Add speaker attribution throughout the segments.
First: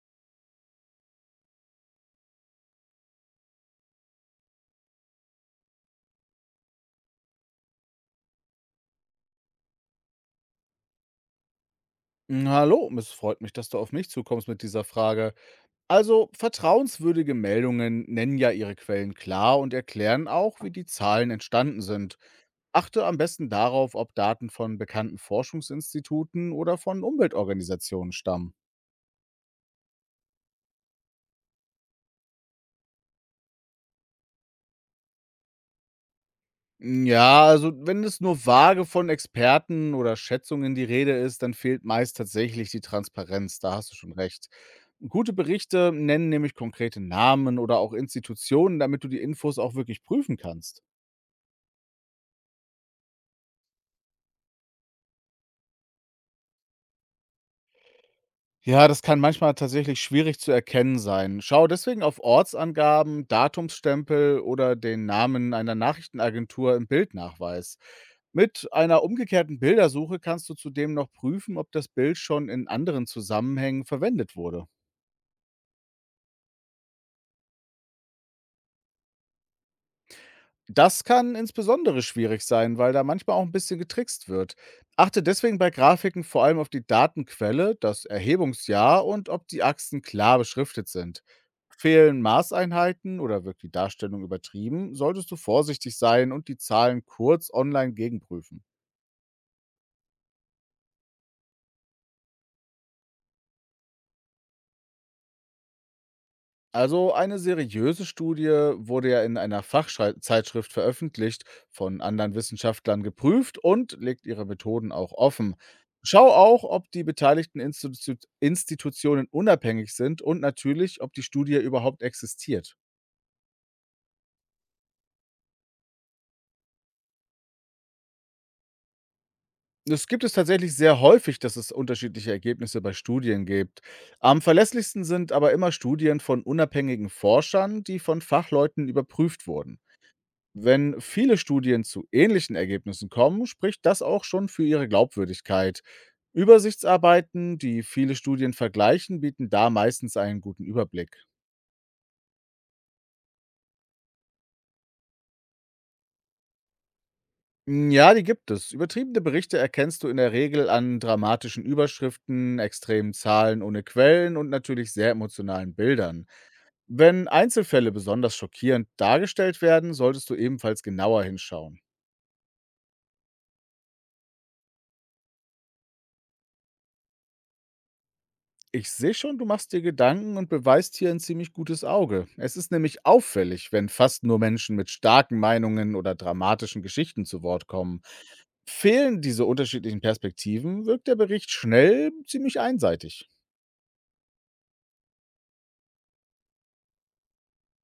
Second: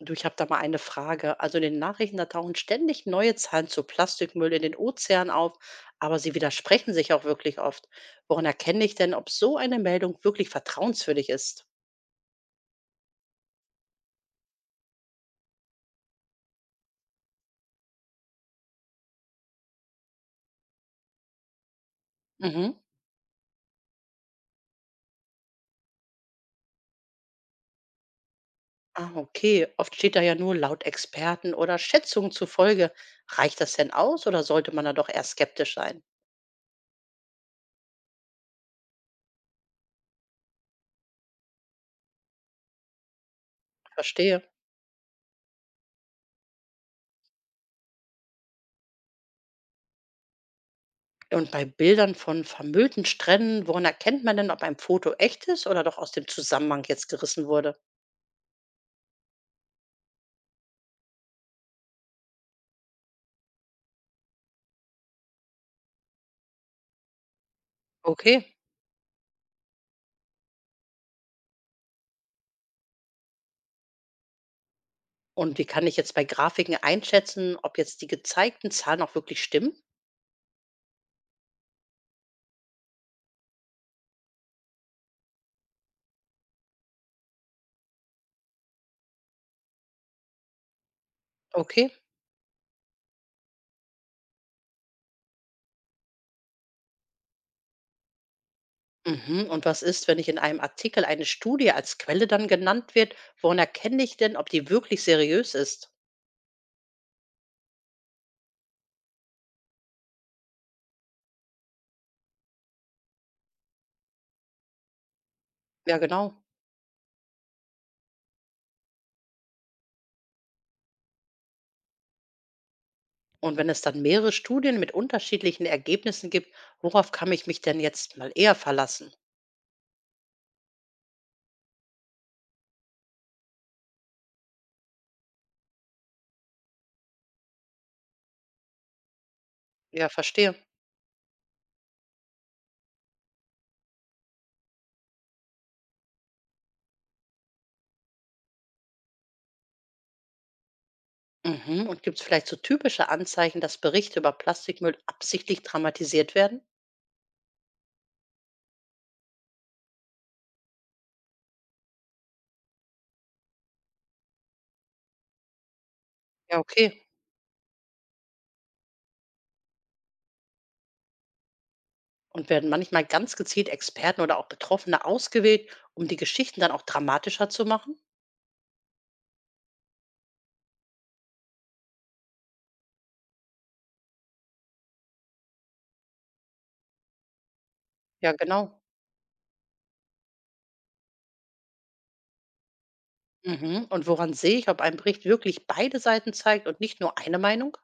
Speaker 1: Du, ich habe da mal eine Frage. Also in den Nachrichten, da tauchen ständig neue Zahlen zu Plastikmüll in den Ozeanen auf, aber sie widersprechen sich auch wirklich oft. Woran erkenne ich denn, ob so eine Meldung wirklich vertrauenswürdig ist?
Speaker 2: Hallo, es freut mich, dass du auf mich zukommst mit dieser Frage. Also, vertrauenswürdige Meldungen nennen ja ihre Quellen klar und erklären auch, wie die Zahlen entstanden sind.
Speaker 1: Mhm.
Speaker 2: Achte am besten darauf, ob Daten von bekannten Forschungsinstituten oder von Umweltorganisationen stammen.
Speaker 1: Ah, okay. Oft steht da ja nur laut Experten oder Schätzungen zufolge. Reicht das denn aus oder sollte man da doch eher skeptisch sein?
Speaker 2: Ja, also wenn es nur vage von Experten oder Schätzungen die Rede ist, dann fehlt meist tatsächlich die Transparenz, da hast du schon
Speaker 1: Verstehe.
Speaker 2: recht. Gute Berichte nennen nämlich konkrete Namen oder auch Institutionen, damit du die Infos auch wirklich prüfen kannst.
Speaker 1: Und bei Bildern von vermüllten Stränden, woran erkennt man denn, ob ein Foto echt ist oder doch aus dem Zusammenhang jetzt gerissen wurde?
Speaker 2: Ja, das kann manchmal tatsächlich schwierig zu erkennen sein. Schau deswegen auf Ortsangaben, Datumsstempel oder den Namen einer Nachrichtenagentur im Bildnachweis.
Speaker 1: Okay.
Speaker 2: Mit einer umgekehrten Bildersuche kannst du zudem noch prüfen, ob das Bild schon in anderen Zusammenhängen verwendet wurde.
Speaker 1: Und wie kann ich jetzt bei Grafiken einschätzen, ob jetzt die gezeigten Zahlen auch wirklich stimmen?
Speaker 2: Das kann insbesondere schwierig sein, weil da manchmal auch ein bisschen getrickst wird. Achte deswegen bei Grafiken vor allem auf die Datenquelle, das Erhebungsjahr und ob die Achsen klar beschriftet sind.
Speaker 1: Okay.
Speaker 2: Fehlen Maßeinheiten oder wirkt die Darstellung übertrieben, solltest du vorsichtig sein und die Zahlen kurz online gegenprüfen.
Speaker 1: Mhm. Und was ist, wenn ich in einem Artikel eine Studie als Quelle dann genannt wird? Woran erkenne ich denn, ob die wirklich seriös ist?
Speaker 2: Also eine seriöse Studie wurde ja in einer Fachzeitschrift veröffentlicht, von anderen Wissenschaftlern geprüft und legt ihre Methoden auch offen.
Speaker 1: Ja,
Speaker 2: Schau
Speaker 1: genau.
Speaker 2: auch, ob die beteiligten Institutionen unabhängig sind und natürlich, ob die Studie überhaupt existiert.
Speaker 1: Und wenn es dann mehrere Studien mit unterschiedlichen Ergebnissen gibt, worauf kann ich mich denn jetzt mal eher verlassen?
Speaker 2: Es gibt es tatsächlich sehr häufig, dass es unterschiedliche Ergebnisse bei Studien gibt. Am verlässlichsten sind aber immer Studien von unabhängigen Forschern, die von Fachleuten überprüft wurden.
Speaker 1: Ja, verstehe.
Speaker 2: Wenn viele Studien zu ähnlichen Ergebnissen kommen, spricht das auch schon für ihre Glaubwürdigkeit. Übersichtsarbeiten, die viele Studien vergleichen, bieten da meistens einen guten Überblick.
Speaker 1: Mhm. Und gibt es vielleicht so typische Anzeichen, dass Berichte über Plastikmüll absichtlich dramatisiert werden?
Speaker 2: Ja, die gibt es. Übertriebene Berichte erkennst du in der Regel an dramatischen Überschriften, extremen Zahlen ohne Quellen und natürlich sehr emotionalen Bildern.
Speaker 1: Ja, okay.
Speaker 2: Wenn Einzelfälle besonders schockierend dargestellt werden, solltest du ebenfalls genauer hinschauen.
Speaker 1: Und werden manchmal ganz gezielt Experten oder auch Betroffene ausgewählt, um die Geschichten dann auch dramatischer zu machen?
Speaker 2: Ich sehe schon, du machst dir Gedanken und beweist hier ein ziemlich gutes Auge. Es ist nämlich auffällig, wenn fast nur Menschen mit starken Meinungen oder dramatischen Geschichten zu Wort kommen.
Speaker 1: Ja, genau.
Speaker 2: Fehlen diese unterschiedlichen Perspektiven, wirkt der Bericht schnell ziemlich einseitig.
Speaker 1: Mhm. Und woran sehe ich, ob ein Bericht wirklich beide Seiten zeigt und nicht nur eine Meinung?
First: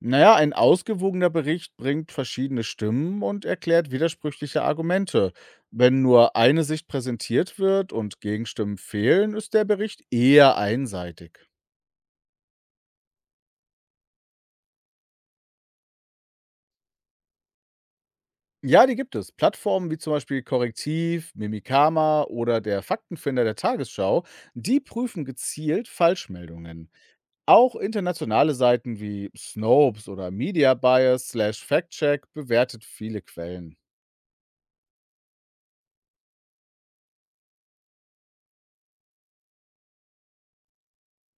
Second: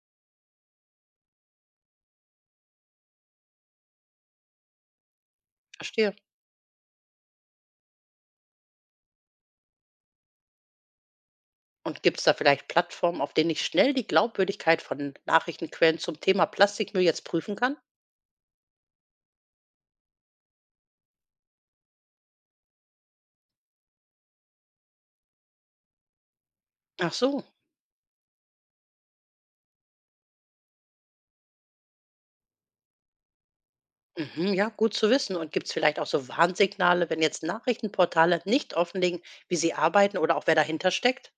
Speaker 2: Na ja, ein ausgewogener Bericht bringt verschiedene Stimmen und erklärt widersprüchliche Argumente. Wenn
Speaker 1: Verstehe.
Speaker 2: nur eine Sicht präsentiert wird und Gegenstimmen fehlen, ist der Bericht eher einseitig.
Speaker 1: Und gibt es da vielleicht Plattformen, auf denen ich schnell die Glaubwürdigkeit von Nachrichtenquellen zum Thema Plastikmüll jetzt prüfen kann?
Speaker 2: Ja, die gibt es. Plattformen wie zum Beispiel Korrektiv, Mimikama oder der Faktenfinder der Tagesschau, die prüfen gezielt Falschmeldungen.
Speaker 1: Ach so.
Speaker 2: Auch internationale Seiten wie Snopes oder Media Bias slash Factcheck bewertet viele Quellen.
Speaker 1: Mhm, ja, gut zu wissen. Und gibt es vielleicht auch so Warnsignale, wenn jetzt Nachrichtenportale nicht offenlegen, wie sie arbeiten oder auch wer dahinter steckt?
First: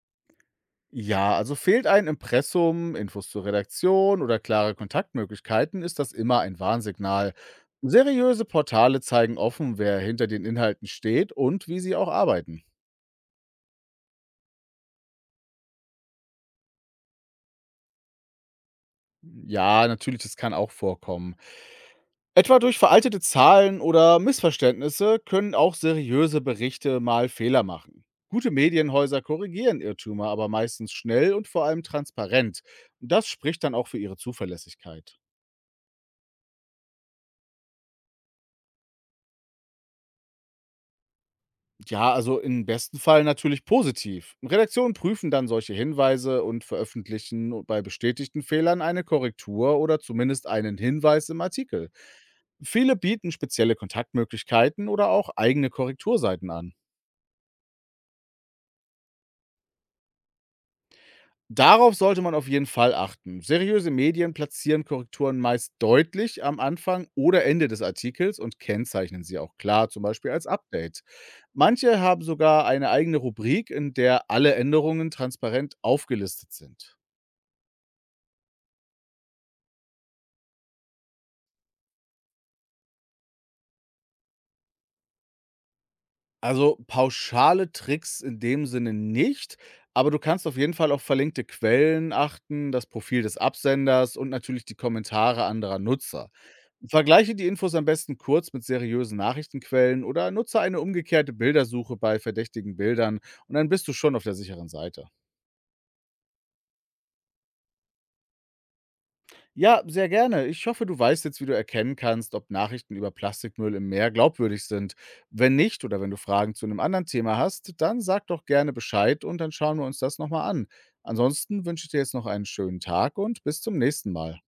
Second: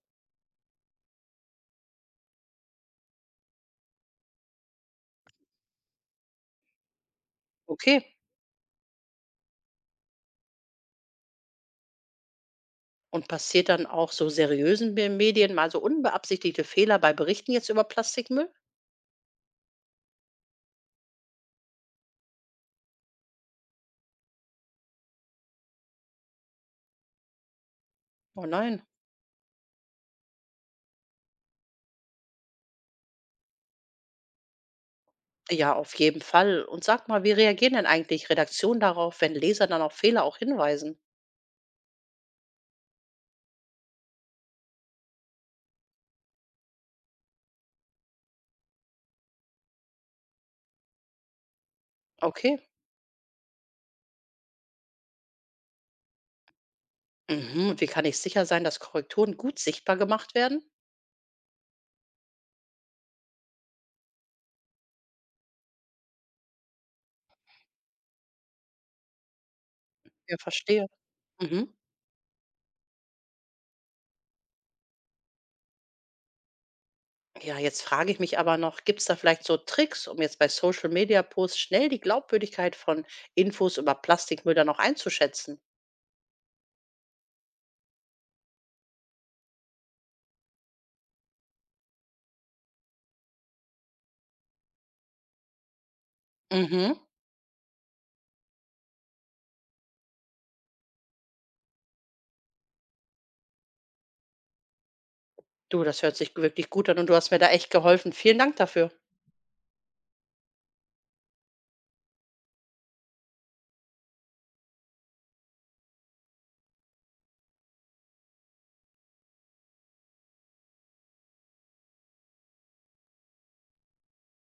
Speaker 2: Ja, also fehlt ein Impressum, Infos zur Redaktion oder klare Kontaktmöglichkeiten, ist das immer ein Warnsignal.
Speaker 1: Okay.
Speaker 2: Seriöse Portale zeigen offen, wer hinter den Inhalten steht und wie sie auch arbeiten.
Speaker 1: Und passiert dann auch so seriösen Me Medien mal so unbeabsichtigte Fehler bei Berichten jetzt über Plastikmüll?
Speaker 2: Ja, natürlich, das kann auch vorkommen. Etwa durch veraltete Zahlen oder Missverständnisse können auch seriöse Berichte mal Fehler machen.
Speaker 1: Oh
Speaker 2: Gute
Speaker 1: nein.
Speaker 2: Medienhäuser korrigieren Irrtümer aber meistens schnell und vor allem transparent. Das spricht dann auch für ihre Zuverlässigkeit.
Speaker 1: Ja, auf jeden Fall. Und sag mal, wie reagieren denn eigentlich Redaktionen darauf, wenn Leser dann auf Fehler auch hinweisen?
Speaker 2: Ja, also im besten Fall natürlich positiv. Redaktionen prüfen dann solche Hinweise und veröffentlichen bei bestätigten Fehlern eine Korrektur oder zumindest einen Hinweis im Artikel.
Speaker 1: Okay.
Speaker 2: Viele bieten spezielle Kontaktmöglichkeiten oder auch eigene Korrekturseiten an.
Speaker 1: Mhm. Und wie kann ich sicher sein, dass Korrekturen gut sichtbar gemacht werden?
Speaker 2: Darauf sollte man auf jeden Fall achten. Seriöse Medien platzieren Korrekturen meist deutlich am Anfang oder Ende des Artikels und kennzeichnen sie auch klar, zum Beispiel
Speaker 1: Ja,
Speaker 2: als
Speaker 1: verstehe.
Speaker 2: Update.
Speaker 1: Mhm.
Speaker 2: Manche haben sogar eine eigene Rubrik, in der alle Änderungen transparent aufgelistet sind.
Speaker 1: Ja, jetzt frage ich mich aber noch, gibt es da vielleicht so Tricks, um jetzt bei Social Media Posts schnell die Glaubwürdigkeit von Infos über Plastikmüll dann auch einzuschätzen?
Speaker 2: Also, pauschale Tricks in dem Sinne nicht, aber du kannst auf jeden Fall auf verlinkte Quellen achten, das Profil des Absenders und natürlich die Kommentare anderer Nutzer.
Speaker 1: Mhm.
Speaker 2: Vergleiche die Infos am besten kurz mit seriösen Nachrichtenquellen oder nutze eine umgekehrte Bildersuche bei verdächtigen Bildern und dann bist du schon auf der sicheren Seite.
Speaker 1: Du, das hört sich wirklich gut an und du hast mir da echt geholfen. Vielen Dank dafür.
Speaker 2: Ja, sehr gerne. Ich hoffe, du weißt jetzt, wie du erkennen kannst, ob Nachrichten über Plastikmüll im Meer glaubwürdig sind. Wenn nicht oder wenn du Fragen zu einem anderen Thema hast, dann sag doch gerne Bescheid und dann schauen wir uns das nochmal an. Ansonsten wünsche ich dir jetzt noch einen schönen Tag und bis zum nächsten Mal.